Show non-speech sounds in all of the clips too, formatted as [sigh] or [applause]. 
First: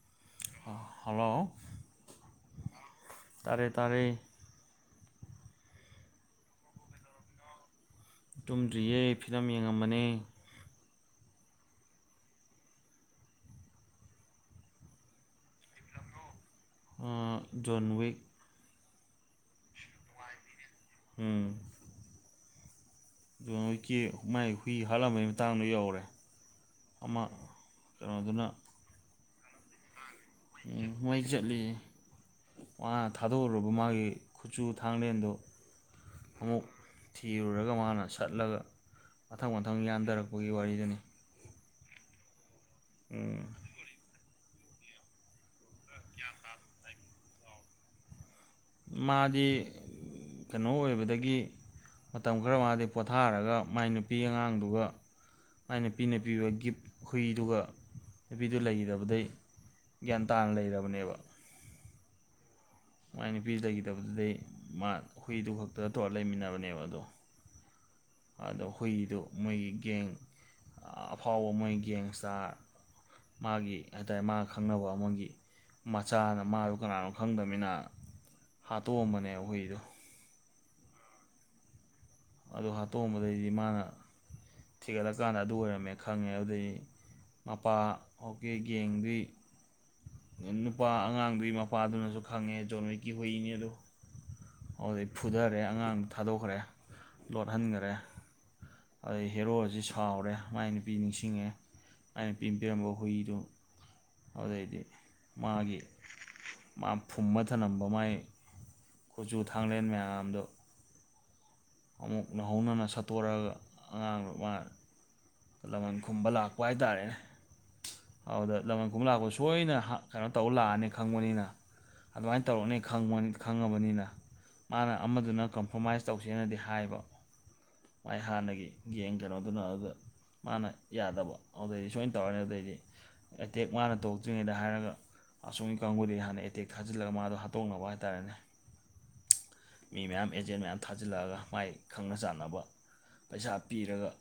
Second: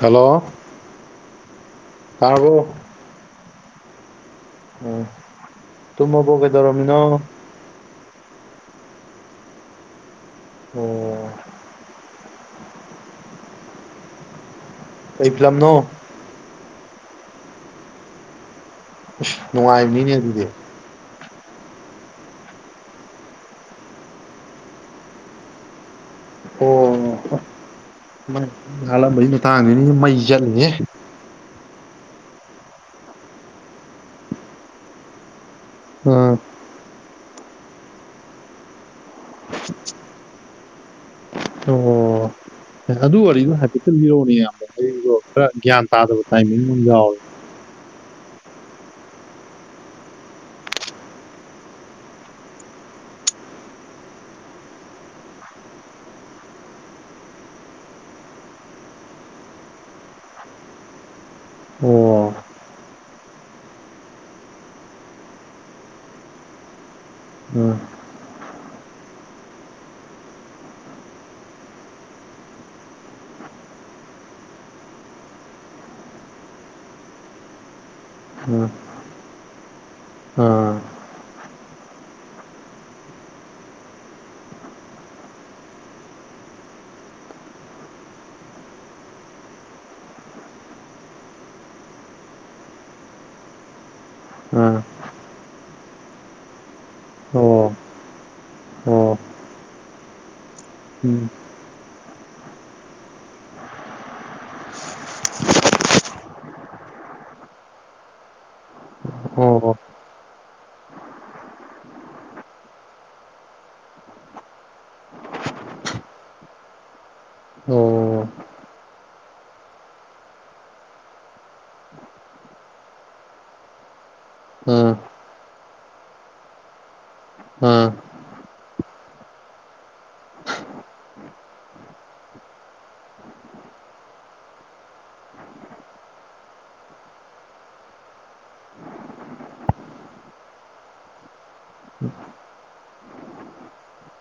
Hello hello ꯇꯥꯔꯕꯣ ꯇꯥꯔꯦ ꯇꯥꯔꯦ꯫ ꯎꯝ ꯇꯨꯝꯃꯕꯣ ꯀꯩꯗꯧꯔꯝꯃꯤꯅꯣ꯫ ꯇꯨꯝꯗ꯭ꯔꯤꯌꯦ ꯐꯤꯂꯝ ꯌꯦꯡꯉꯃꯅꯦ ꯑꯣ ꯀꯩ ꯐꯤꯂꯝꯅꯣ ꯑ ꯖꯣꯟꯋꯤꯛ꯫ ꯏꯁ ꯅꯨꯡꯉꯥꯏꯕꯅꯤꯅꯦ ꯑꯗꯨꯗꯤ꯫ ꯑꯝ ꯖꯣꯟ ꯋꯤꯛꯀꯤ ꯃꯥꯏ ꯍꯨꯏ ꯍꯥꯠꯂꯝꯕꯩ ꯃꯇꯥꯡꯗꯣ ꯌꯧꯔꯦ꯫ ꯑꯣ ꯑꯃ ꯀꯩꯅꯣꯗꯨꯅ ꯍꯥꯠꯂꯝꯕꯩ ꯃꯇꯥꯡꯗꯅꯤꯅꯦ ꯃꯩ ꯆꯠꯂꯤꯖꯦ꯫ ꯃꯩ ꯆꯠꯂꯤ ꯃꯥ ꯊꯥꯗꯣꯛꯑꯨꯔꯕ ꯃꯥꯒꯤ ꯈꯨꯆꯨ ꯊꯥꯡꯂꯦꯟꯗꯣ ꯑꯥ ꯑꯃꯨꯛ ꯊꯤꯔꯨꯔꯒ ꯃꯥꯅ ꯁꯠꯂꯒ ꯃꯊꯪ ꯃꯊꯪ ꯌꯥꯟꯊꯔꯛꯄꯒꯤ ꯋꯥꯔꯤꯗꯨꯅꯤ ꯑꯣ ꯑꯗꯨ ꯑꯣꯏꯗꯣ ꯍꯥꯏꯐꯦꯠꯇ ꯂꯤꯔꯛꯑꯣꯅꯦ ꯌꯥꯝꯗꯣ ꯈꯔ ꯒ꯭ꯌꯥꯟ ꯇꯥꯗꯕ ꯇꯥꯏꯃꯤꯡ ꯑꯃ ꯌꯥꯎꯋꯦ ꯃꯥꯗꯤ ꯀꯩꯅꯣ ꯑꯣꯏꯕꯗꯒꯤ ꯃꯇꯝ ꯈꯔ ꯃꯥꯗꯤ ꯄꯣꯊꯥꯔꯒ ꯃꯥꯏ ꯅꯨꯄꯤ ꯑꯉꯥꯡꯗꯨꯒ ꯃꯥꯏ ꯅꯨꯄꯤꯅ ꯄꯤꯕ ꯒꯤꯞ ꯍꯨꯏꯗꯨꯒ ꯅꯨꯄꯤꯗꯨ ꯂꯩꯗꯕꯗꯩ ꯒ꯭ꯌꯥꯟ ꯇꯥꯅ ꯂꯩꯔꯕꯅꯦꯕ꯫ ꯑꯣ ꯃꯥꯏ ꯅꯨꯄꯤ ꯂꯩꯒꯤꯗꯕꯗꯨꯗꯩ ꯃꯥ ꯍꯨꯏꯗꯨ ꯈꯛꯇ ꯇꯧꯔ ꯂꯩꯃꯤꯟꯅꯕꯅꯦꯕ ꯑꯗꯣ ꯎꯝ꯫ ꯑꯗꯣ ꯍꯨꯏꯗꯨ ꯃꯣꯏꯒꯤ ꯒꯦꯡ ꯑꯐꯥꯎꯕ ꯃꯣꯏ ꯒꯦꯡꯏꯁꯇꯥꯔ ꯃꯥꯒꯤ ꯍꯥꯏꯇꯥꯔꯦ ꯃꯥꯅ ꯈꯪꯅꯕ ꯑꯃꯒꯤ ꯃꯆꯥꯅ ꯃꯥꯗꯨ ꯀꯅꯥꯅꯣ ꯈꯪꯗꯕꯅꯤꯅ ꯑꯥ ꯑꯥ ꯍꯥꯠꯇꯣꯛꯑꯝꯕꯅꯦ ꯍꯨꯏꯗꯣ꯫ ꯑꯥ ꯑꯗꯨꯗ ꯍꯥꯇꯣꯡꯝꯕꯗꯩꯗꯤ ꯃꯥꯅ ꯊꯤꯒꯠꯂꯀꯥꯟꯗ ꯑꯗꯨ ꯑꯣꯏꯔꯝꯃꯦ ꯈꯪꯉꯦ ꯑꯗꯨꯗꯩꯗꯤ ꯃꯄꯥ ꯍꯧꯖꯤꯛꯒꯤ ꯒꯦꯡꯗꯨꯒꯤ ꯅꯨꯄꯥ ꯑꯉꯥꯡꯗꯨꯒꯤ ꯃꯄꯥꯗꯨꯅꯁꯨ ꯈꯪꯉꯦ ꯖꯣꯟꯋꯤꯛꯀꯤ ꯍꯨꯏꯅꯤꯗꯨ ꯑꯗꯨꯗꯩ ꯐꯨꯗꯔꯦ ꯑꯉꯥꯡꯗꯣ ꯊꯥꯗꯣꯛꯈ꯭ꯔꯦ ꯑꯣ ꯑꯣ ꯂꯣꯠꯍꯟꯈꯔꯦ꯫ ꯑꯗꯩ ꯍꯦꯔꯣꯁꯤ ꯁꯥꯎꯔꯦ ꯃꯥꯏ ꯅꯨꯄꯤ ꯎꯝ ꯅꯤꯡꯁꯤꯡꯉꯦ ꯃꯥꯏ ꯅꯨꯄꯤꯅ ꯄꯤꯔꯝꯕ ꯍꯨꯏꯗꯣ ꯑꯗꯨꯗꯩꯗꯤ ꯃꯥꯒꯤ ꯃꯥ ꯐꯨꯝꯕ ꯊꯂꯝꯝꯕ ꯃꯥꯥꯏ ꯀꯨꯆꯨ ꯑꯣ ꯊꯥꯡꯂꯦꯟ ꯃꯌꯥꯝꯗꯣ꯫ ꯑꯃꯨꯛ ꯅꯧꯍꯧꯅꯅ ꯁꯠꯇꯣꯔꯛꯑꯒ ꯑꯉꯥꯡꯗꯨ ꯃꯥ ꯂꯃꯟ ꯈꯨꯝꯕ ꯂꯥꯛꯄ ꯍꯥꯏꯇꯥꯔꯦꯅꯦ꯫ ꯑꯣ ꯑꯗꯨꯗ ꯂꯃꯟ ꯈꯨꯝꯕ ꯂꯥꯛꯄ ꯁꯣꯏꯅ ꯍꯥ ꯀꯩꯅꯣ ꯇꯧꯕ ꯂꯥꯛꯑꯅꯤ ꯈꯪꯕꯅꯤꯅ ꯑꯗꯨꯃꯥꯏꯅ ꯇꯧꯔꯛꯅꯦ ꯈꯪꯉꯕꯅꯤꯅ ꯑꯥ ꯃꯥꯅ ꯑꯃꯗꯨꯅ ꯀꯝꯄ꯭ꯔꯣꯃꯥꯏꯁ ꯇꯧꯁꯦꯅꯗꯤ ꯍꯥꯏꯕ ꯑꯥ ꯃꯥꯏ ꯍꯥꯟꯅꯒꯤ ꯒꯦꯡ ꯀꯩꯅꯣꯗꯨꯅ ꯑꯗꯨꯗ ꯃꯥꯅ ꯌꯥꯗꯕ ꯑꯗꯨꯗꯩꯗꯤ ꯁꯣꯏꯅ ꯇꯧꯔꯅꯤ ꯑꯗꯨꯗꯩꯗꯤ ꯑꯦꯇꯦꯛ ꯃꯥꯅ ꯇꯣꯛꯇ꯭ꯔꯤꯉꯩꯗ ꯍꯥꯏꯔꯒ ꯑꯁꯣꯝꯒꯤ ꯀꯥꯡꯕꯨꯗꯒꯤ ꯍꯥꯟꯅ ꯑꯦꯇꯦꯛ ꯊꯥꯖꯤꯜꯂꯒ ꯃꯥꯗꯣ ꯍꯥꯠꯇꯣꯛꯅꯕ ꯍꯥꯏꯇꯥꯔꯦꯅꯦ ꯃꯤ ꯃꯌꯥꯝ ꯑꯦꯖꯦꯟ ꯃꯌꯥꯝ ꯊꯥꯖꯤꯜꯂꯛꯑꯒ ꯃꯥꯏ ꯈꯪꯅ ꯆꯥꯟꯅꯕ ꯄꯩꯁꯥ ꯄꯤꯔꯒ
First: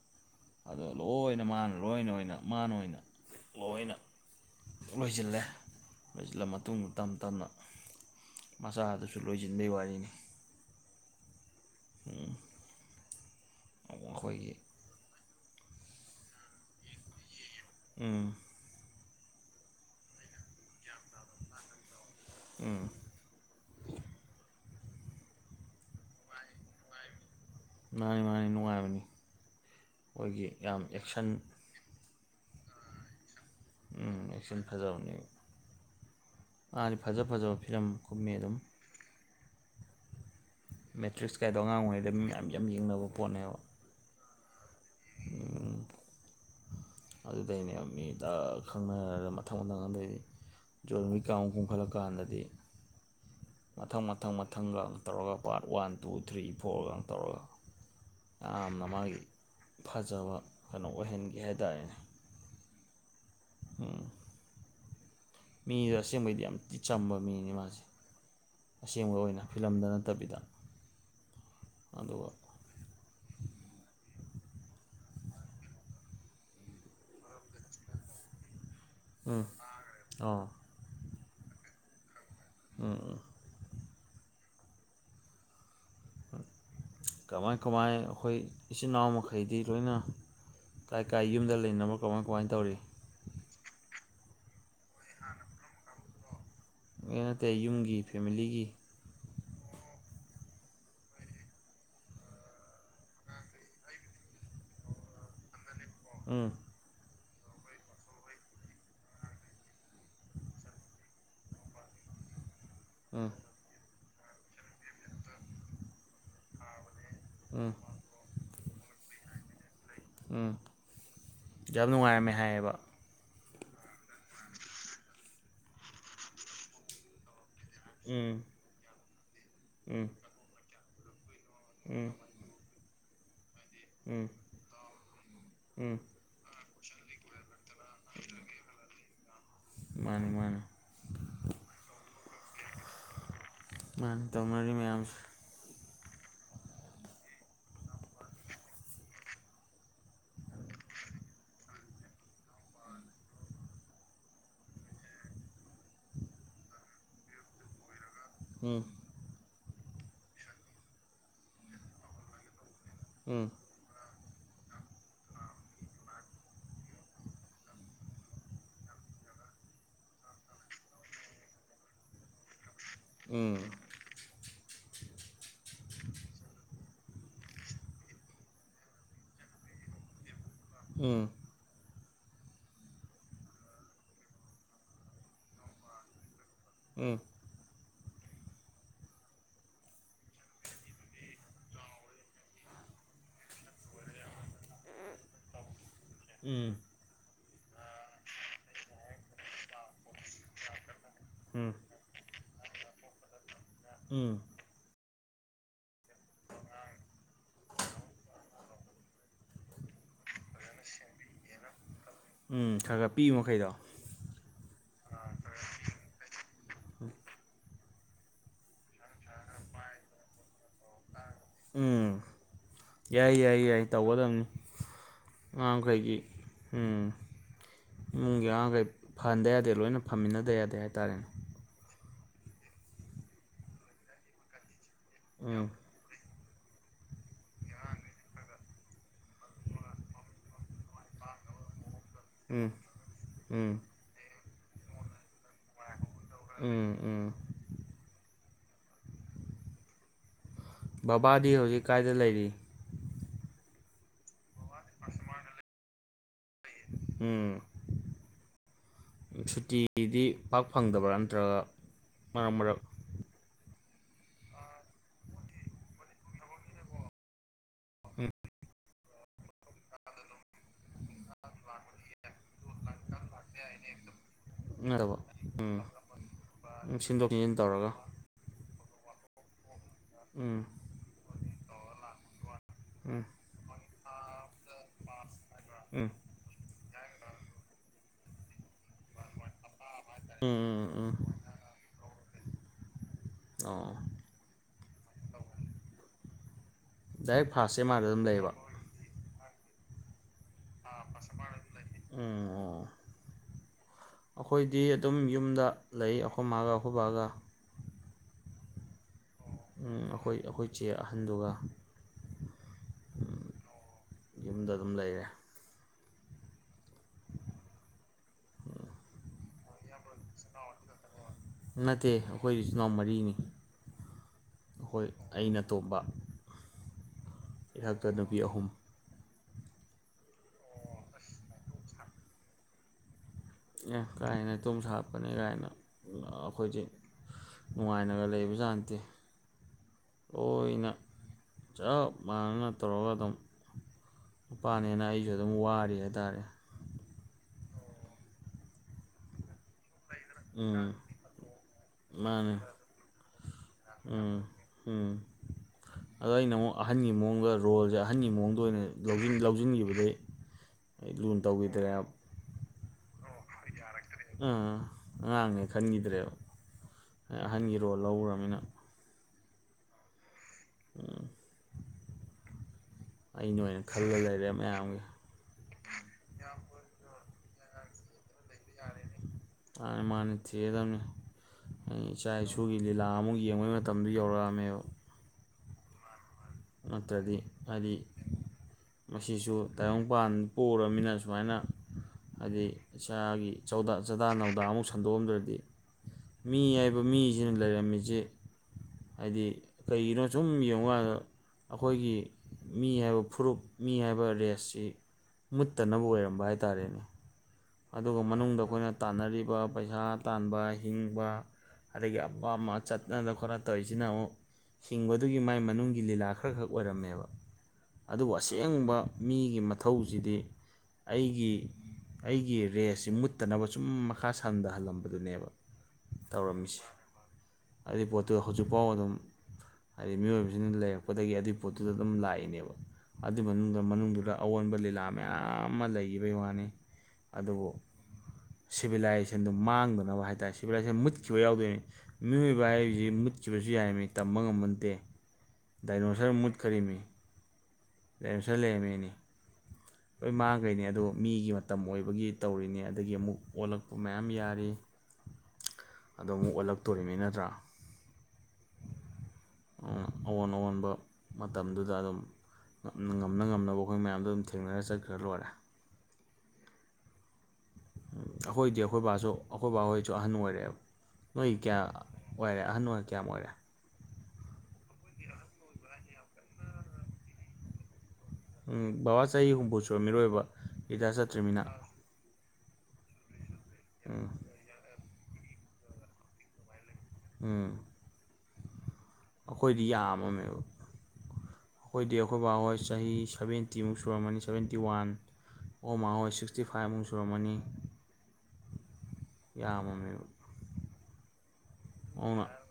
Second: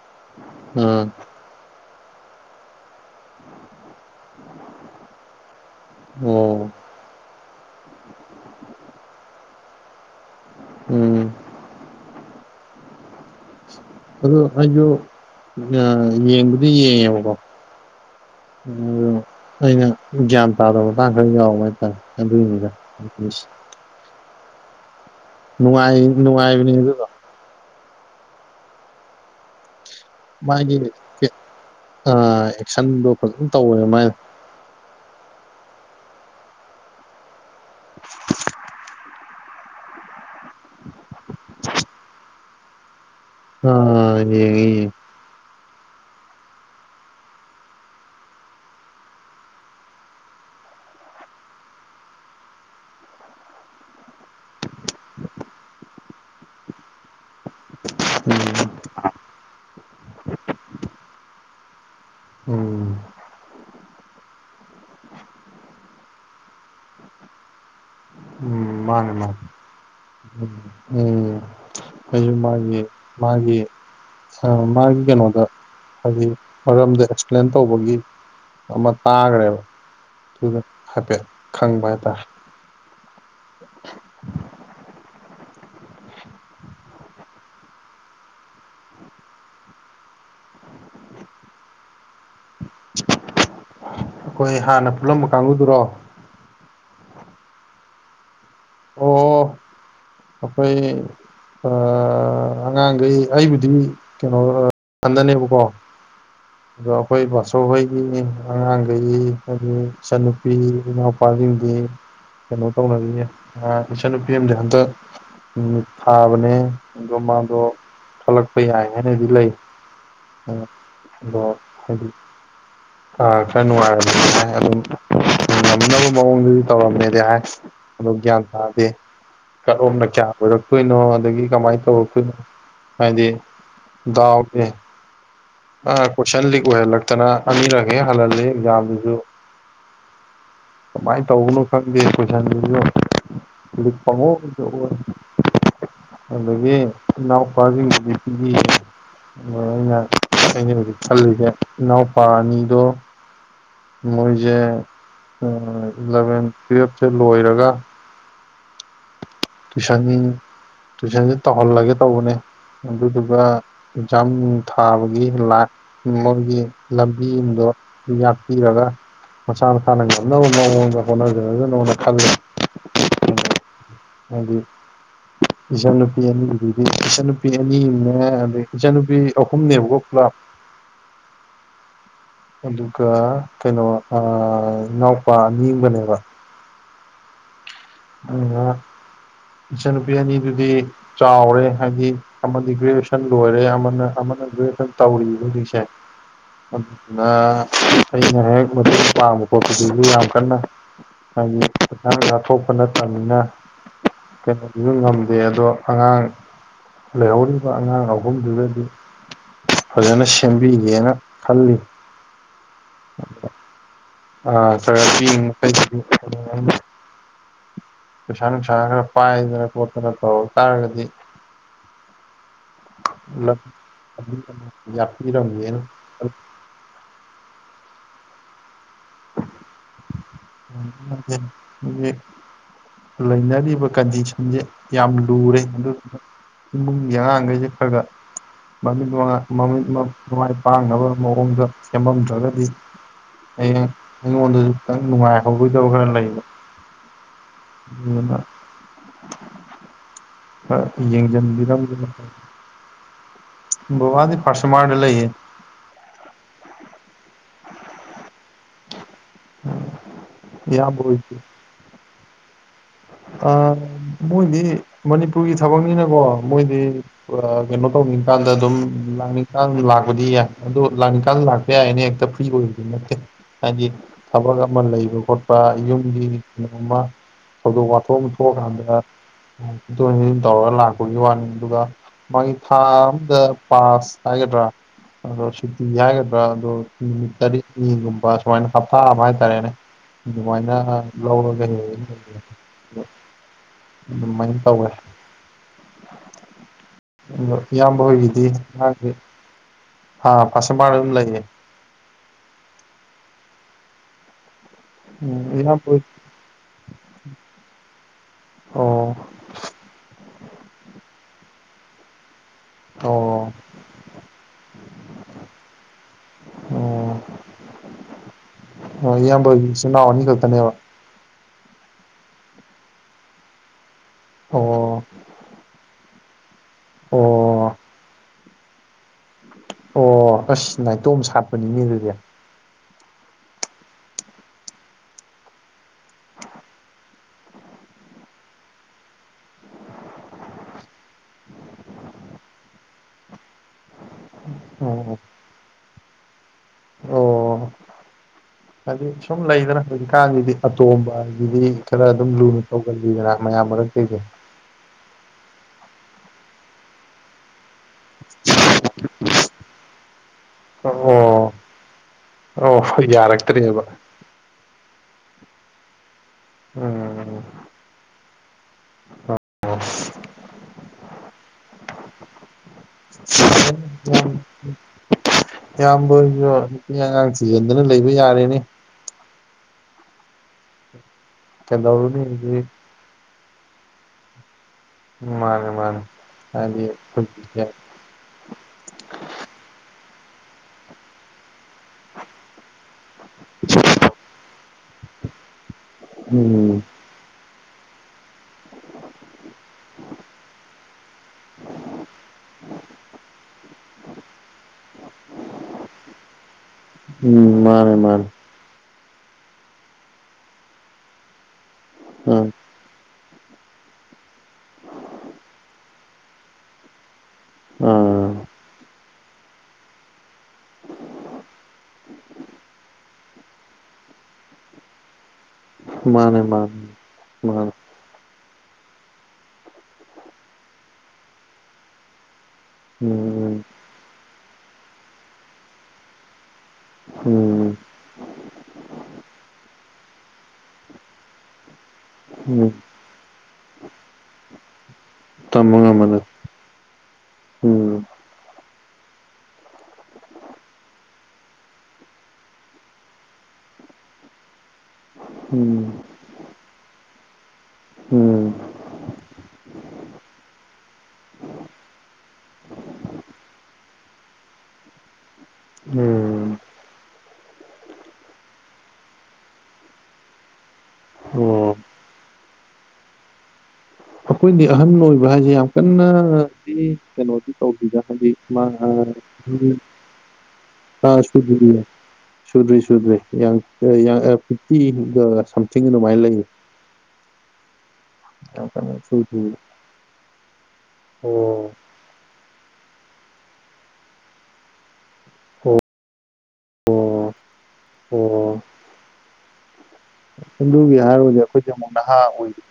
ꯑꯗꯣ ꯑꯥ ꯂꯣꯏꯅ ꯃꯥꯅ ꯂꯣꯏꯅ ꯑꯣꯏꯅ ꯃꯥꯅ ꯑꯣꯏꯅ ꯂꯣꯏꯅ ꯂꯣꯏꯖꯤꯜꯂꯦ ꯑꯣ ꯂꯣꯏꯖꯤꯜꯂ ꯃꯇꯨꯡꯗ ꯇꯞ ꯇꯞꯅ ꯃꯆꯥ ꯗꯨꯁꯨ ꯂꯣꯏꯁꯤꯟꯕꯩ ꯋꯥꯔꯤꯅꯤ ꯎꯝ ꯎꯝ ꯑꯗꯨ ꯑꯩꯁꯨ ꯑ ꯌꯦꯡꯕꯨꯗꯤ ꯌꯦꯡꯉꯦꯕꯀꯣ ꯎꯝ ꯑꯣ ꯑꯩꯅ ꯒ꯭ꯌꯥꯟ ꯇꯥꯗꯕ ꯃꯇꯥꯡ ꯈꯔ ꯌꯥꯎꯕ ꯍꯥꯏꯇꯥꯔꯦ ꯑꯗꯨꯒꯤꯅꯤꯗ ꯅꯨꯡꯉꯥꯏ ꯅꯨꯡꯉꯥꯏꯕꯅꯤ ꯃꯥꯅꯤ ꯃꯥꯅꯤ ꯅꯨꯡꯉꯥꯏꯕꯅꯤ ꯑꯩꯈꯣꯏꯒꯤ ꯃꯥꯒꯤ ꯌꯥꯝ ꯑꯦꯛ ꯑꯦꯛꯁꯟ ꯑꯦꯛꯁꯟꯗꯣ ꯐꯖꯅ ꯇꯧꯋꯦ ꯃꯥꯥꯏꯗꯣ꯫ ꯐꯦꯖꯥꯎꯅꯤ ꯃꯥꯗꯤ ꯐꯖ ꯐꯖꯕ ꯐꯤꯂꯝ ꯀꯨꯝꯃꯦ ꯑꯗꯨꯝ꯫ ꯃꯦꯇ꯭ꯔꯤꯛꯁ ꯀꯥꯏꯗꯣ ꯑꯉꯥꯡ ꯑꯣꯏꯔꯤꯉꯩꯗ ꯃꯤ ꯃꯌꯥꯝ ꯌꯥꯝ ꯌꯦꯡꯅꯕ ꯄꯣꯠꯅꯦꯕ ꯑ ꯌꯦꯡꯉꯤ꯫ ꯎꯝ ꯑꯗꯨꯗꯩꯅꯦꯕ ꯃꯤꯗ ꯈꯪꯅꯔꯒ ꯃꯊꯪ ꯃꯊꯪ ꯑꯗꯩꯗꯤ꯫ ꯌꯖꯣꯟꯒꯤ ꯀꯥꯡ ꯀꯨꯝꯈꯠꯂꯛ ꯀꯥꯟꯗꯗꯤ ꯃꯊꯪ ꯃꯊꯪ ꯃꯊꯪꯒ ꯇꯧꯔꯒ ꯄꯥꯔꯠ ꯋꯥꯟ ꯇꯨ ꯊ꯭ꯔꯤ ꯐꯣꯔꯒ ꯇꯧꯔꯒ꯫ ꯌꯥꯝꯅ ꯃꯥꯒꯤ ꯐꯖꯕ ꯀꯩꯅꯣ ꯑꯣꯏꯍꯟꯒꯦ ꯍꯥꯏ ꯇꯥꯔꯦꯅꯦ ꯎꯝ ꯎꯝ꯫ ꯃꯤꯁ ꯑꯁꯦꯡꯕꯩꯗꯤ ꯌꯥꯝꯇꯤ ꯆꯝꯕ ꯃꯤꯅꯤ ꯃꯥꯁꯦ ꯎꯝ ꯃꯥꯅꯦ ꯑꯁꯦꯡꯕ ꯃꯥꯅꯦ ꯑꯣꯏꯅ ꯐꯤꯂꯝꯗ ꯅꯠꯇꯕꯤꯗ꯫ ꯎꯝ ꯑ ꯑꯩꯖꯨ ꯃꯥꯒꯤ꯫ ꯃꯥꯒꯤ ꯃꯥꯒꯤ ꯀꯩꯅꯣꯗ ꯍꯥꯏꯗꯤ ꯃꯔꯝꯗ ꯑꯦꯛꯁꯄ꯭ꯂꯦꯟ ꯇꯧꯕꯒꯤ ꯑꯃ ꯎꯝ ꯇꯥꯒ꯭ꯔꯦꯕ ꯑꯥ ꯑꯗꯨꯗ ꯍꯥꯏꯐꯦꯠ ꯈꯪꯕ ꯍꯥꯏꯇꯥꯔꯦ꯫ ꯑꯣꯥ ꯑꯥ ꯀꯃꯥꯏ ꯀꯃꯥꯏ ꯑꯩꯈꯣꯏ ꯏꯆꯤꯟ ꯅꯥꯎ ꯃꯈꯩꯗꯤ ꯂꯣꯏꯅ ꯀꯥꯏ ꯀꯥꯏ ꯌꯨꯝꯗ ꯂꯩꯅꯕ ꯀꯃꯥꯏ ꯀꯃꯥꯏ ꯇꯧꯔꯤ꯫ ꯑꯩꯈꯣꯏ ꯍꯥꯟꯅ ꯄꯨꯜꯂꯝꯕ ꯀꯥꯡꯕꯨꯗꯨꯔꯣ ꯅꯠꯇꯦ ꯌꯨꯝꯒꯤ ꯐꯦꯝꯃꯤꯂꯤꯒꯤ꯫ ꯑꯣ ꯑꯩꯈꯣꯏ ꯑ ꯑꯉꯥꯡꯒꯩ ꯑꯩꯕꯨꯗꯤ ꯀꯩꯅꯣ ꯏꯊꯟꯗꯅꯦꯕꯀꯣ꯫ [unintelligible] ꯎꯝ꯫ ꯑꯗꯣ ꯑꯩꯈꯣꯏ ꯕꯥꯁꯧꯈꯩꯒꯤ ꯑꯉꯥꯡꯈꯩꯒꯤ ꯍꯥꯏꯗꯤ ꯏꯆꯟꯅꯨꯄꯤ ꯏꯅꯥꯎꯄꯥꯁꯤꯡꯗꯤ ꯀꯩꯅꯣ ꯇꯧꯅꯔꯤꯌꯦ ꯎꯝ ꯑ ꯄꯁꯥ ꯅꯨ ꯄꯤꯦꯝꯗ ꯊꯥꯕꯅꯦ ꯑꯗꯣ ꯃꯥꯗꯣ ꯎꯝ ꯊꯣꯛꯂꯛꯄ ꯌꯥꯏ ꯍꯥꯏꯅꯗꯤ ꯂꯩ ꯎꯝ ꯑꯗꯣ ꯌꯥꯝ ꯅꯨꯡꯉꯥꯏꯔꯝꯃꯦ ꯍꯥꯏꯌꯦꯕ ꯑ ꯈꯔ ꯅꯨꯡꯉꯥꯏꯔꯝꯃꯦ ꯍꯥꯏ ꯑꯗꯨꯝ ꯉꯝꯅꯕ ꯃꯑꯣꯡꯗꯨꯗꯤ ꯇꯧꯔꯝꯃꯦꯗꯤ ꯍꯥꯏ ꯑ ꯎꯝ ꯒ꯭ꯌꯥꯟ ꯇꯥꯗꯦ ꯎꯝ ꯀꯔꯣꯝꯅ ꯀꯌꯥ ꯑꯣꯏꯔꯛꯇꯣꯏꯅꯣ ꯑꯗꯒꯤ ꯀꯃꯥꯏꯅ ꯎꯝ ꯇꯧꯔꯛꯇꯣꯏꯅꯣ ꯍꯥꯏꯗꯤ ꯎꯝ ꯗꯥꯎ ꯖꯦ ꯎꯝ ꯀꯣꯏꯁꯟ ꯂꯤꯛ ꯑꯣꯏꯍꯜꯂꯛꯇꯅ ꯄꯤꯔꯒꯦ ꯍꯜꯜꯂ ꯑꯦꯛꯖꯥꯝꯗꯨꯁꯨ ꯃꯥꯅꯤ ꯃꯥꯅꯤ ꯀꯃꯥꯏꯅ ꯇꯧꯕꯅꯣ ꯈꯪꯗꯦ ꯀꯣꯏꯁꯟꯁꯨ ꯍꯧꯛ ꯃꯥꯅꯤ ꯇꯧꯅꯔꯤ ꯐꯪꯉ ꯃꯌꯥꯝꯁꯦ ꯑꯗꯒꯤ ꯏꯅꯥꯎꯄꯥꯁꯤꯡꯁꯤꯗꯤ ꯄꯤꯕꯤ ꯑ ꯑꯩꯅ ꯑꯩꯅ ꯍꯧꯖꯤꯛ ꯈꯜꯂꯤꯁꯦ ꯏꯅꯥꯎꯄꯥ ꯑꯅꯤꯗꯣ ꯃꯣꯏꯁꯦ ꯑ ꯏꯂꯚꯦꯟ ꯇꯨꯋꯦꯜꯐ ꯇꯤ ꯂꯣꯏꯔꯒ ꯎꯝ ꯇꯨꯏꯁꯟ ꯇꯨꯏꯁꯟꯁꯤ ꯇꯧꯍꯜꯂꯒꯦ ꯇꯧꯕꯅꯦ ꯑꯗꯨꯗꯨꯒ ꯎꯝ ꯑꯦꯛꯖꯥꯝ ꯒꯨꯝꯕ ꯊꯥꯕꯒꯤ ꯂꯥꯛ ꯃꯣꯏꯒꯤ ꯂꯝꯕꯤꯗꯣ ꯌꯥꯠꯄꯤꯔꯒ ꯃꯁꯥ ꯃꯁꯥꯅ ꯉꯝꯅꯕ ꯃꯑꯣꯡꯗ ꯍꯣꯠꯅꯖꯔꯖꯅꫭ ꯅ ꯈꯜꯂ‌ꯦ꯫ ꯎꯝ꯫ ꯍꯥꯏꯗꯤ꯫ ꯏꯆꯟꯅꯨꯄꯤ ꯑꯅꯤꯗꯨꯗꯤ ꯏꯆꯟꯅꯨꯄꯤ ꯑꯅꯤꯅꯦ ꯑꯗꯩ ꯏꯆꯟꯅꯨꯄꯤ ꯑꯍꯨꯝꯅꯦꯕꯀꯣ ꯄꯨꯂꯞ꯫ ꯎꯝ꯫ ꯑꯗꯨꯒ ꯀꯩꯅꯣ ꯏꯅꯥꯎꯄꯥ ꯑꯅꯤꯝꯒꯅꯦꯕ꯫ ꯎꯝ꯫ ꯏꯆꯟꯅꯨꯄꯤ ꯑꯅꯤꯗꯨꯗꯤ ꯆꯥꯎꯔꯦ ꯍꯥꯏꯗꯤ ꯑꯃꯗꯤ ꯒ꯭ꯔꯦꯖꯣꯁꯟ꯫ ꯂꯣꯏꯔꯦ ꯑꯃꯅ ꯑꯃꯅ ꯒꯦꯖꯣꯁꯟ ꯇꯧꯔꯤꯑꯦꯕ ꯍꯧꯖꯤꯛꯁꯦ꯫ ꯎꯝ ꯑꯗꯨꯗꯨꯅ ꯑꯩꯅ ꯍꯦꯛ ꯃꯇꯦꯡ ꯄꯥꯡꯕ ꯈꯣꯠꯄꯗꯨꯁꯨ ꯌꯥꯝ ꯀꯟꯅ꯫ ꯍꯥꯏꯗꯤ ꯎꯝ ꯄꯩꯁꯥ ꯅꯨꯡꯁꯥ ꯊꯣꯛꯄ ꯅꯠꯇꯝꯅꯤꯅ꯫ ꯎꯝ꯫ ꯉꯝꯗꯦ ꯑꯗꯣ꯫ ꯑꯉꯥꯡ ꯂꯩꯍꯧꯔꯤꯕ ꯑꯉꯥꯡ ꯑꯍꯨꯝꯗꯨꯅꯗꯤ꯫ ꯎꯝ ꯈꯔ ꯈꯔ ꯄꯤꯌ ꯃꯈꯩꯗꯣ꯫ ꯑ [unintelligible] ꯄꯩꯁꯥ ꯅꯨꯡꯁꯥ ꯈꯔ ꯄꯥꯏꯗꯅ ꯈꯣꯠꯇꯅ ꯇꯧꯔꯛ ꯇꯥꯔꯒꯗꯤ꯫ ꯎꯝ ꯌꯥꯏ ꯌꯥꯏ ꯌꯥꯏ ꯇꯧꯒꯗꯕꯅꯤ ꯌꯥꯠꯄꯤꯔꯝꯒꯦꯅ ꯑꯉꯥꯡꯈꯩꯒꯤ꯫ ꯎꯝ ꯏꯃꯨꯡꯒꯤ ꯑꯉꯥꯡꯈꯩ ꯐꯍꯟꯗ ꯌꯥꯗꯦ ꯂꯣꯏꯅ ꯐꯝꯃꯤꯟꯅꯗ꯫ ꯌꯥꯗꯦ ꯍꯥꯏꯇꯥꯔꯦꯅꯦ ꯍꯧꯖꯤꯛ ꯂꯩꯅꯔꯤꯕ ꯀꯟꯗꯤꯁꯟꯁꯦ꯫ ꯌꯥꯝ ꯂꯨꯔꯦ ꯎꯝ ꯑꯗꯨꯗꯨ ꯏꯃꯨꯡꯒꯤ ꯑꯉꯥꯡꯈꯩꯁꯦ ꯈꯔꯒ꯫ ꯃꯃꯤꯠ ꯃꯃꯤꯠ ꯃꯥꯏ ꯄꯥꯛꯅꯕ ꯃꯑꯣꯡꯗ ꯁꯦꯝꯃꯝꯗ꯭ꯔꯒꯗꯤ꯫ ꯎꯝ ꯎꯝ ꯍꯌꯦꯡ ꯑꯩꯉꯣꯟꯗꯁꯨ ꯈꯤꯇꯪ ꯅꯨꯡꯉꯥꯏꯍꯧꯔꯣꯏꯗꯕ ꯈꯔ ꯂꯩꯕ꯫ ꯎꯝ ꯎꯝ꯫ [inaudible] ꯈꯔ ꯕꯕꯥꯗꯤ ꯍꯧꯖꯤꯛ ꯌꯦꯡꯁꯤꯟꯕꯤꯔꯝꯕꯅ ꯀꯥꯏꯗ ꯂꯩꯔꯤ꯫ ꯕꯕꯥ ꯐꯔꯁ ꯃꯥꯔ ꯂꯩꯌꯦ꯫ ꯎꯝ ꯁꯨꯇꯤꯒꯤꯗꯤ꯫ ꯄꯥꯛ ꯏꯌꯥꯝꯕ ꯐꯪꯗꯕ꯭ꯔꯥ ꯍꯣꯏꯗꯤ ꯅꯠꯇ꯭ꯔꯒ ꯃꯔꯛ ꯃꯔꯛ꯫ ꯃꯣꯏꯗꯤ ꯃꯅꯤꯄꯨꯔꯒꯤ ꯊꯕꯛꯅꯤꯅꯀꯣ ꯃꯣꯏꯗꯤ꯫ ꯑꯣ ꯀꯩꯅꯣ ꯇꯧꯅꯤꯡ ꯎꯝ ꯀꯥꯟꯗ ꯑꯗꯨꯝ ꯂꯥꯛꯅꯤꯡ꯫ ꯀꯥꯟ ꯂꯥꯛꯄꯗꯤ ꯌꯥꯏ ꯑꯗꯣ ꯂꯥꯛꯅꯤꯀꯥꯟꯗ ꯂꯥꯛꯄ ꯌꯥꯏꯅꯦ ꯍꯦꯛꯇ ꯐ꯭ꯔꯤꯔꯤꯕ ꯑꯣꯏꯕꯗꯤ ꯅꯠꯇꯦ꯫ ꯍꯥꯏꯗꯤ ꯊꯕꯛ ꯑꯃ ꯅꯠꯇꯕ ꯂꯩꯕ ꯈꯣꯠꯄ ꯎꯝ ꯌꯨꯝꯒꯤ ꯎꯝ ꯀꯩꯅꯣꯝꯃ꯫ ꯁꯤꯟꯗꯣꯛ ꯁꯤꯟꯖꯤꯟ ꯊꯧꯗꯣꯛ ꯇꯧꯔꯒ ꯋꯥꯊꯣꯛ ꯑꯃ ꯊꯣꯛꯑꯀꯥꯟꯗ꯫ ꯑꯣꯟꯊꯣꯛ ꯑꯣꯟꯁꯤꯟ ꯎꯝ ꯇꯧꯔꯒ ꯂꯥꯛꯄꯒꯤ ꯋꯥꯅꯤ ꯑꯗꯨꯒ ꯃꯥꯒꯤ ꯊꯥ ꯎꯝ ꯑꯃꯗ ꯄꯥꯁ꯫ ꯍꯥꯏꯒꯗ꯭ꯔꯥ ꯑꯗꯣ ꯁꯨꯇꯤ ꯎꯝ ꯍꯥꯏꯒꯗ꯭ꯔꯥ ꯑꯗꯣ ꯇꯔꯦꯠꯅꯤꯒꯨꯝꯕ꯫ ꯁꯃꯥꯏꯅ ꯍꯞꯊꯥꯕ ꯍꯥꯏꯇꯥꯔꯦꯅꯦ ꯎꯝ ꯑꯗꯨꯃꯥꯏꯅ ꯎꯝ ꯎꯝ ꯂꯧꯔꯒ꯫ ꯑꯣ ꯑꯗꯨꯃꯥꯏꯅ ꯇꯧꯋꯦ꯫ ꯗꯥꯏꯔꯦꯛ ꯑꯗꯨꯒ ꯐꯥꯔꯁ ꯑꯦꯝ ꯏꯌꯥꯝꯕ ꯑꯥꯔꯗ ꯑꯗꯨꯝ ꯍꯣꯏꯈꯤꯗꯤ꯫ ꯂꯩꯕ ꯑ ꯐꯁ ꯑꯦꯃꯔꯗ ꯑꯗꯨꯝ ꯂꯩꯌꯦ ꯎꯝ ꯎꯝ꯫ ꯑꯩꯈꯣꯏꯗꯤ ꯑꯗꯨꯝ ꯎꯝ ꯌꯨꯝꯗ ꯏꯌꯥꯝꯕ ꯍꯣꯏ ꯂꯩ ꯑꯩꯈꯣꯏ ꯃꯥꯒ ꯑꯩꯈꯣꯏ ꯕꯥꯒ꯫ ꯑꯣ ꯑꯩꯈꯣꯏ ꯑꯩꯈꯣꯏ ꯆꯦ ꯑꯍꯟꯗꯨꯒ꯫ ꯑꯣ ꯌꯨꯝꯗ ꯑꯗꯨꯝ ꯂꯩꯔꯦ꯫ ꯑꯣꯝ ꯏꯌꯥꯝꯕꯒꯤꯁꯨꯅꯥꯎ ꯑꯅꯤ ꯈꯛꯇꯅꯦꯕ꯫ ꯅꯠꯇꯦ ꯑꯩꯈꯣꯏ ꯏꯆꯤꯜ ꯏꯅꯥꯎ ꯃꯔꯤꯅꯤ꯫ ꯑꯣ꯫ ꯍꯣꯏ ꯑꯩꯅ ꯇꯣꯝꯕ꯫ ꯑꯣ꯫ ꯑꯩꯊꯛꯇ ꯅꯨꯄꯤ ꯑꯍꯨꯝ꯫ ꯑꯣ ꯑꯁ ꯅꯥꯏꯇꯣꯝ ꯁꯥꯠꯄꯅꯤꯅꯦ ꯑꯗꯨꯗꯤ꯫ ꯑꯦ ꯀꯥꯏ ꯅꯥꯏꯇꯣꯝ ꯁꯥꯠꯄꯅꯦ ꯀꯥꯏꯅ ꯑꯣ ꯑꯩꯈꯣꯏꯗꯤ ꯅꯨꯡꯉꯥꯏꯅꯒ ꯂꯩꯕꯖꯠ ꯅꯠꯇꯦ ꯂꯣꯏꯅ ꯆꯞ ꯃꯥꯟꯅ ꯇꯔꯒꯗꯨꯝ ꯅꯨꯄꯥꯅꯦꯅ ꯑꯣ ꯑꯩꯁꯨ ꯑꯗꯨꯝ ꯋꯥꯔꯤ ꯍꯥꯏꯇꯥꯔꯦ ꯑꯣ ꯍꯥꯏꯗꯤ ꯁꯨꯝ ꯂꯩꯗꯅꯥ ꯍꯧꯖꯤꯛꯀꯥꯟꯒꯤꯗꯤ ꯎꯝ ꯑꯇꯣꯝꯕꯒꯤꯗꯤ ꯈꯔ ꯑꯗꯨꯝ ꯃꯥꯅꯦ ꯂꯨꯅ ꯇꯧꯒꯜꯂꯤꯗꯅ ꯃꯌꯥꯝ ꯃꯔꯛ ꯇꯒꯤ ꯎꯝ ꯎꯝ ꯑꯗꯣ ꯑꯩꯅ ꯑꯃꯨꯛ ꯑꯍꯟꯒꯤ ꯃꯑꯣꯡꯗ ꯔꯣꯜꯖꯦ ꯑꯍꯟꯒꯤ ꯃꯑꯣꯡꯗ ꯑꯣꯏꯅ ꯂꯧꯖꯤꯟ ꯂꯧꯖꯤꯟꯈꯤꯕꯗꯒꯤ ꯑꯩ ꯂꯨꯅ ꯑꯣ ꯇꯧꯈꯤꯗ꯭ꯔꯦꯕ ꯑꯣ ꯌꯥꯔꯛ ꯌꯥꯔꯛꯇꯔꯦ ꯑꯥ ꯑꯉꯥꯡꯅꯦ ꯈꯟꯈꯤꯗ꯭ꯔꯦꯕ ꯎꯝ ꯑꯍꯟꯒꯤ ꯔꯣꯜ ꯂꯧꯔꯕꯅꯤꯅ ꯎꯝ ꯑꯩꯅ ꯑꯣꯏꯅ ꯈꯜꯂ ꯌꯥꯔꯦꯅꯦ ꯂꯩꯔꯦ ꯌꯥꯝ ꯃꯌꯥꯝꯒꯤ ꯏꯌꯥꯝꯕ ꯍꯣꯏꯁꯨ ꯅꯨꯄꯤ ꯑꯉꯥꯡ ꯊꯤꯖꯤꯟꯗꯅ ꯂꯩꯕ ꯌꯥꯔꯦꯅꯦ ꯃꯥꯅꯦ ꯃꯥꯅꯤ ꯊꯤꯔꯗꯕꯅꯦ ꯑꯩ ꯀꯩꯗꯧꯔꯨꯅꯤ ꯏꯆꯥ ꯍꯧꯖꯤꯛ ꯏꯁꯨꯒꯤ ꯂꯤꯂꯥ ꯑꯃꯨꯛ ꯌꯦꯡꯕꯩ ꯃꯇꯝꯗꯨ ꯌꯧꯔꯛꯑꯝꯃꯦꯕ ꯃꯥꯅꯦ ꯃꯥꯅꯦ ꯍꯥꯏꯗꯤ ꯅꯠꯇ꯭ꯔꯗꯤ ꯍꯧꯖꯤꯛꯁꯦ ꯍꯥꯏꯗꯤ ꯃꯁꯤꯁꯨ ꯇꯥꯏꯕꯪꯄꯥꯟ ꯄꯣꯛꯎꯨꯔꯕꯅꯤꯅ ꯁꯨꯃꯥꯏꯅ ꯍꯥꯏꯗꯤ ꯏꯁꯥꯒꯤ ꯆꯧꯗ ꯆꯥꯗꯥ ꯅꯥꯎꯗꯥ ꯑꯃꯨꯛ ꯁꯟꯗꯣꯛꯑꯝꯗ꯭ꯔꯗꯤ ꯃꯤ ꯎꯝ ꯍꯥꯏ ꯃꯤꯁꯤꯅ ꯂꯩꯔꯝꯃꯤꯁꯤ ꯍꯥꯏꯗꯤ ꯀꯩꯒꯤꯅꯣ ꯁꯨꯝ ꯌꯦꯡꯉꯨ ꯀꯥꯟꯗ ꯑꯩꯈꯣꯏꯒꯤ ꯃꯤ ꯍꯥꯏꯕ ꯐꯨꯔꯨꯞ ꯃꯤ ꯍꯥꯏꯕ ꯔꯦꯁꯁꯤ ꯃꯨꯠꯇꯅꯕ ꯑꯣꯏꯔꯝꯕ ꯍꯥꯏꯇꯥꯔꯦꯅꯦ ꯎꯝ ꯃꯥꯅꯦ ꯑꯗꯨꯒ ꯃꯥꯅꯦ ꯃꯅꯨꯡꯗ ꯑꯩꯈꯣꯏꯅ ꯇꯥꯟꯅꯔꯤꯕ ꯄꯩꯁꯥ ꯇꯥꯟꯕ ꯍꯤꯡꯕ ꯑꯗꯒꯤ ꯑꯥ ꯑꯃ ꯑꯃꯥ ꯆꯠꯅꯗ ꯈꯣꯠꯅ ꯇꯧꯔꯤꯁꯤꯅ ꯑꯃꯨꯛ ꯍꯤꯡꯕꯗꯨꯒꯤ ꯃꯥꯏ ꯃꯅꯨꯡꯒꯤ ꯂꯤꯂꯥ ꯈꯔꯈꯛ ꯑꯣꯏꯔꯝꯃꯦꯕ ꯑꯥ ꯑꯗꯨꯕꯨ ꯑꯁꯦꯡꯕ ꯃꯤꯒꯤ ꯃꯊꯧꯁꯤꯗꯤ ꯑꯩꯒꯤ ꯑꯩꯒꯤ ꯔꯦꯁꯁꯤ ꯃꯨꯠꯇꯅꯕ ꯁꯨꯝ ꯃꯈꯥ ꯁꯝꯊꯍꯜꯂꯝꯕꯗꯨꯅꯦꯕ ꯃꯥꯅꯦ ꯇꯧꯔꯝꯃꯤꯁꯦ ꯃꯥꯅꯦ ꯃꯥꯅꯦ ꯑꯗꯨꯏ ꯄꯣꯠꯇꯣ ꯍꯧꯖꯤꯛꯐꯥꯎ ꯑꯗꯨꯝ ꯍꯥꯏꯗꯤ ꯃꯤꯑꯣꯏꯕꯖꯤꯅ ꯂꯩꯔꯛꯄꯗꯒꯤ ꯑꯗꯨꯏ ꯄꯣꯠꯇꯨꯗ ꯑꯗꯨꯝ ꯂꯥꯛꯏꯅꯦꯕ ꯑꯗꯨꯏ ꯎꯝ ꯃꯅꯨꯡꯗ ꯃꯅꯨꯡꯗꯨꯗ ꯑꯑꯣꯟꯕ ꯂꯤꯂꯥ ꯃꯌꯥꯝ ꯑꯃ ꯂꯩꯒꯤꯕꯒꯤ ꯋꯥꯅꯤ ꯎꯝ ꯁꯤꯚꯤꯂꯥꯏꯖꯦꯁꯟꯗꯨ ꯃꯥꯡꯗꯅꯕ ꯍꯥꯏ ꯇꯥꯔꯦ ꯁꯤꯚꯕꯤꯂꯥꯏꯖꯦꯁꯟ ꯃꯨꯠꯈꯤꯕ ꯌꯥꯎꯗꯣꯏꯅꯤ ꯃꯤꯑꯣꯏꯕ ꯎꯝ ꯍꯥꯏꯔꯤꯁꯤ ꯃꯨꯠꯈꯤꯕꯁꯨ ꯌꯥꯏꯔꯤꯅꯦ ꯇꯝꯕ ꯉꯝꯕ ꯅꯠꯇꯦ ꯇꯝꯕ ꯉꯝꯕ ꯅꯠ ꯗꯥꯏꯅꯣꯁꯔ ꯃꯨꯠꯈꯔꯤꯃꯤ ꯎꯝ ꯗꯥꯢꯅꯣꯁꯔ ꯂꯩꯔꯝꯃꯤꯅꯦ [unintelligible] ꯂꯣꯏ ꯃꯥꯡꯈꯩꯅꯦ ꯑꯗꯣ ꯃꯤꯒꯤ ꯃꯇꯝ ꯑꯣꯏꯕꯒꯤ ꯇꯧꯔꯤꯅꯦ ꯑꯗꯒꯤ ꯑꯃꯨꯛ ꯑꯣꯜꯂꯛꯄ ꯃꯌꯥꯝ ꯌꯥꯔꯤ ꯎꯝ ꯑꯗꯣ ꯑꯃꯨꯛ ꯑꯣꯜꯂꯛꯇꯣꯔꯤꯕꯅꯤ ꯅꯠꯇ꯭ꯔꯥ ꯎꯝ ꯑꯑꯣꯟ ꯑꯑꯣꯟꯕ ꯃꯇꯝꯗꯨꯗ ꯑꯗꯨꯝ ꯉꯝꯅ ꯉꯝꯅꯕ ꯑꯩꯈꯣꯏ ꯃꯌꯥꯝꯗꯣ ꯑꯗꯨꯝ ꯊꯦꯡꯅꯔ ꯆꯠꯈ꯭ꯔ ꯂꯣꯏꯔꯦ ꯎꯝ ꯑꯩꯈꯣꯏꯗꯤ ꯑꯩꯈꯣꯏꯕꯥꯁꯨ ꯑꯩꯈꯣꯏ ꯕꯥꯍꯣꯏꯁꯨ ꯑꯍꯟ ꯑꯣꯏꯔ‌ꯦꯕ ꯅꯣꯏ ꯑꯣ ꯀꯌꯥ ꯑꯣꯏꯔꯦ ꯑꯍꯟ ꯑꯣꯏ ꯀꯌꯥꯝ ꯑꯣꯏꯔꯦ ꯑꯩꯈꯣꯏꯗꯤ ꯑꯍꯟ ꯑꯣꯏꯕ ꯍꯥꯏꯁꯦ ꯌꯥꯝ ꯀꯟꯅꯗꯤ ꯀꯩꯅꯣꯗꯤ ꯇꯧꯗꯔꯤꯗ ꯍꯥꯏꯗꯤ ꯃꯥ ꯎꯝ ꯕꯕꯥ ꯆꯍꯤ ꯍꯨꯝꯐꯨ ꯁꯨꯔꯝꯃꯤꯔꯣꯏꯕ ꯔꯤꯇꯤꯋꯥꯔ ꯇꯔꯥ ꯆꯠꯇ꯭ꯔꯤꯃꯤꯅꯥ ꯁꯨꯗ꯭ꯔꯤꯌꯦ ꯁꯨꯗ꯭ꯔꯤ ꯁꯨꯗ꯭ꯔꯤ ꯐꯤꯐꯇꯤꯒ ꯁꯝꯊꯤꯡ ꯑꯗꯨꯃꯥꯏꯅ ꯂꯩꯌꯦ ꯎꯝ [unintelligible] ꯑꯈꯣꯏꯗꯤ ꯌꯥꯝꯃꯝꯃꯦꯕ ꯑꯣ ꯑꯈꯣꯏꯗꯤ ꯑꯈꯣꯏ ꯕꯥ ꯍꯣꯏ ꯆꯍꯤ ꯁꯕꯦꯟꯇꯤꯃꯨꯛ ꯁꯨꯔꯝꯃꯅꯤ ꯁꯕꯦꯟꯇꯤ ꯋꯥꯟ ꯑꯣ ꯑꯈꯣꯢ ꯃꯥ ꯍꯣꯏ ꯁꯤꯛꯁ ꯇꯤ ꯐꯥꯏꯚ ꯃꯨꯛ ꯁꯨꯔꯝꯃꯅꯤ ꯑꯣ ꯌꯥꯝꯃꯃꯦꯕ ꯁꯑꯗꯨꯒꯤ ꯍꯥꯏꯔꯨꯔꯗꯤ ꯑꯩꯈꯣꯏꯗꯤ ꯑꯃꯨꯛ ꯅꯍꯥ ꯑꯗꯨꯅ ꯑꯣꯏꯔꯤ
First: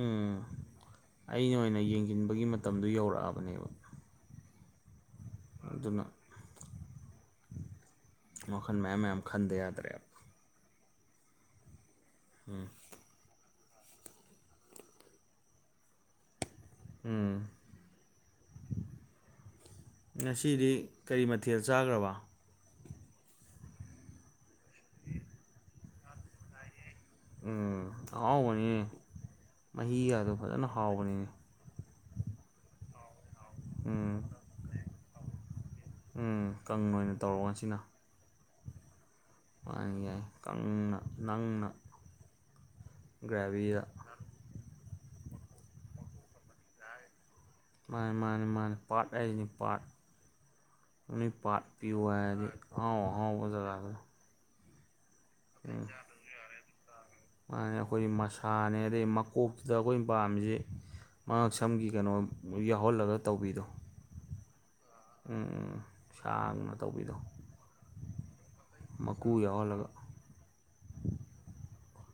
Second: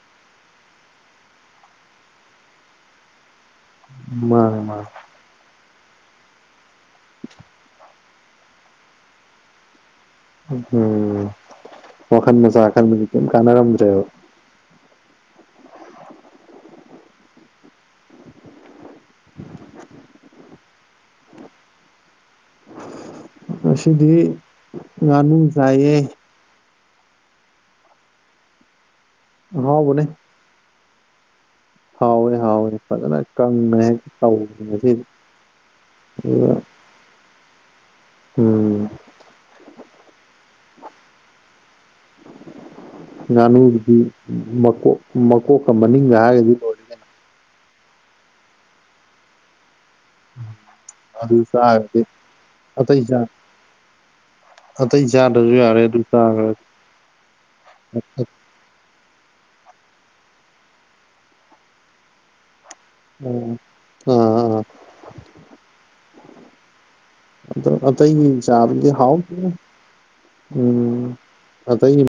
ꯎꯝ ꯑꯩꯅ ꯑꯣꯏꯅ ꯌꯦꯡꯖꯤꯟꯕꯒꯤ ꯃꯇꯝꯗꯨ ꯌꯧꯔꯛꯑꯕꯅꯦꯕ ꯃꯥꯅꯦ ꯃꯥꯅꯦ ꯑꯗꯨꯅ [inaudible] ꯋꯥꯈꯟ ꯃꯌꯥꯝ ꯃꯌꯥꯝ ꯈꯟꯗꯦ ꯌꯥꯗ꯭ꯔꯦ ꯎꯝ ꯋꯥꯈꯟ ꯃꯆꯥ ꯎꯝ ꯈꯟꯕꯗꯤ ꯀꯩꯝ ꯀꯥꯟꯅꯔꯝꯗ꯭ꯔꯦꯕ ꯎꯝ ꯉꯁꯤꯗꯤ ꯀꯔꯤ ꯃꯊꯦꯜ ꯆꯥꯒ꯭ꯔꯥꯕ ꯉꯁꯤꯗꯤ ꯉꯥꯅꯨ ꯆꯥꯏꯌꯦ ꯎꯝ ꯑꯋꯥꯎꯕꯅꯤꯅꯦ ꯑꯍꯥꯎꯕꯅꯦ ꯃꯍꯤꯒꯗꯣ ꯐꯖꯅ ꯍꯥꯎꯕꯅꯤꯅꯦ ꯍꯥꯎꯋꯦ ꯍꯥꯎꯋꯦ ꯐꯖꯅ ꯀꯪꯅ ꯍꯦꯛꯇ ꯎꯝ ꯇꯧꯕꯅꯦ ꯉꯁꯤꯗꯤ ꯎꯝ ꯑꯗꯨꯒ ꯀꯪꯅ ꯑꯣꯏꯅ ꯇꯧꯔꯕ ꯉꯁꯤꯅ ꯎꯝ ꯃꯥꯅꯦ ꯌꯥꯏ ꯀꯪꯅ ꯅꯪꯅ ꯒ꯭ꯔꯥꯕꯤꯗ ꯉꯥꯅꯨꯒꯤꯗꯤ ꯃꯀꯣꯛ ꯃꯀꯣꯛꯀ ꯃꯅꯤꯡꯒ ꯍꯥꯏꯒ꯭ꯔꯗꯤ ꯂꯣꯢ ꯃꯥꯅꯦ ꯃꯥꯅꯦ ꯃꯥꯅꯦ ꯄꯥꯔꯠ ꯍꯥꯏꯖꯤꯅꯤ ꯄꯥꯔꯠ ꯑꯗꯨ ꯄꯥꯔꯠ ꯄꯤꯌꯨ ꯆꯥꯔꯗꯤ ꯍꯥꯢꯔꯗꯤ ꯑꯇꯩ ꯑꯍꯥꯎ ꯆꯥ ꯑꯍꯥꯎꯕꯖꯒꯥꯗꯨ ꯑꯇꯩ ꯆꯥꯗꯔꯖꯨ ꯌꯥꯔꯦ ꯑꯗꯨ ꯆꯥꯒ꯭ꯔꯗꯤ ꯁꯥꯥꯅꯦ ꯑꯗꯩ ꯃꯀꯣꯛꯇꯨꯗ ꯑꯩꯈꯣꯏ ꯄꯥꯝꯃꯤꯖꯦ ꯃꯉꯛꯁꯝꯒꯤ ꯀꯩꯅꯣ ꯌꯥꯎꯍꯜꯂꯒ ꯑ ꯇꯧꯕꯤꯗꯣ ꯑꯥ ꯑꯥ ꯎꯝ ꯁꯥꯡꯅ ꯇꯧꯕꯤꯗꯣ ꯑꯗꯣ ꯑꯇꯩꯒꯤ ꯆꯥꯕꯗꯤ ꯃꯀꯨ ꯍꯥꯎꯇꯦꯗ ꯌꯥꯎꯍꯜꯂꯒ ꯎꯝ ꯑꯇꯩ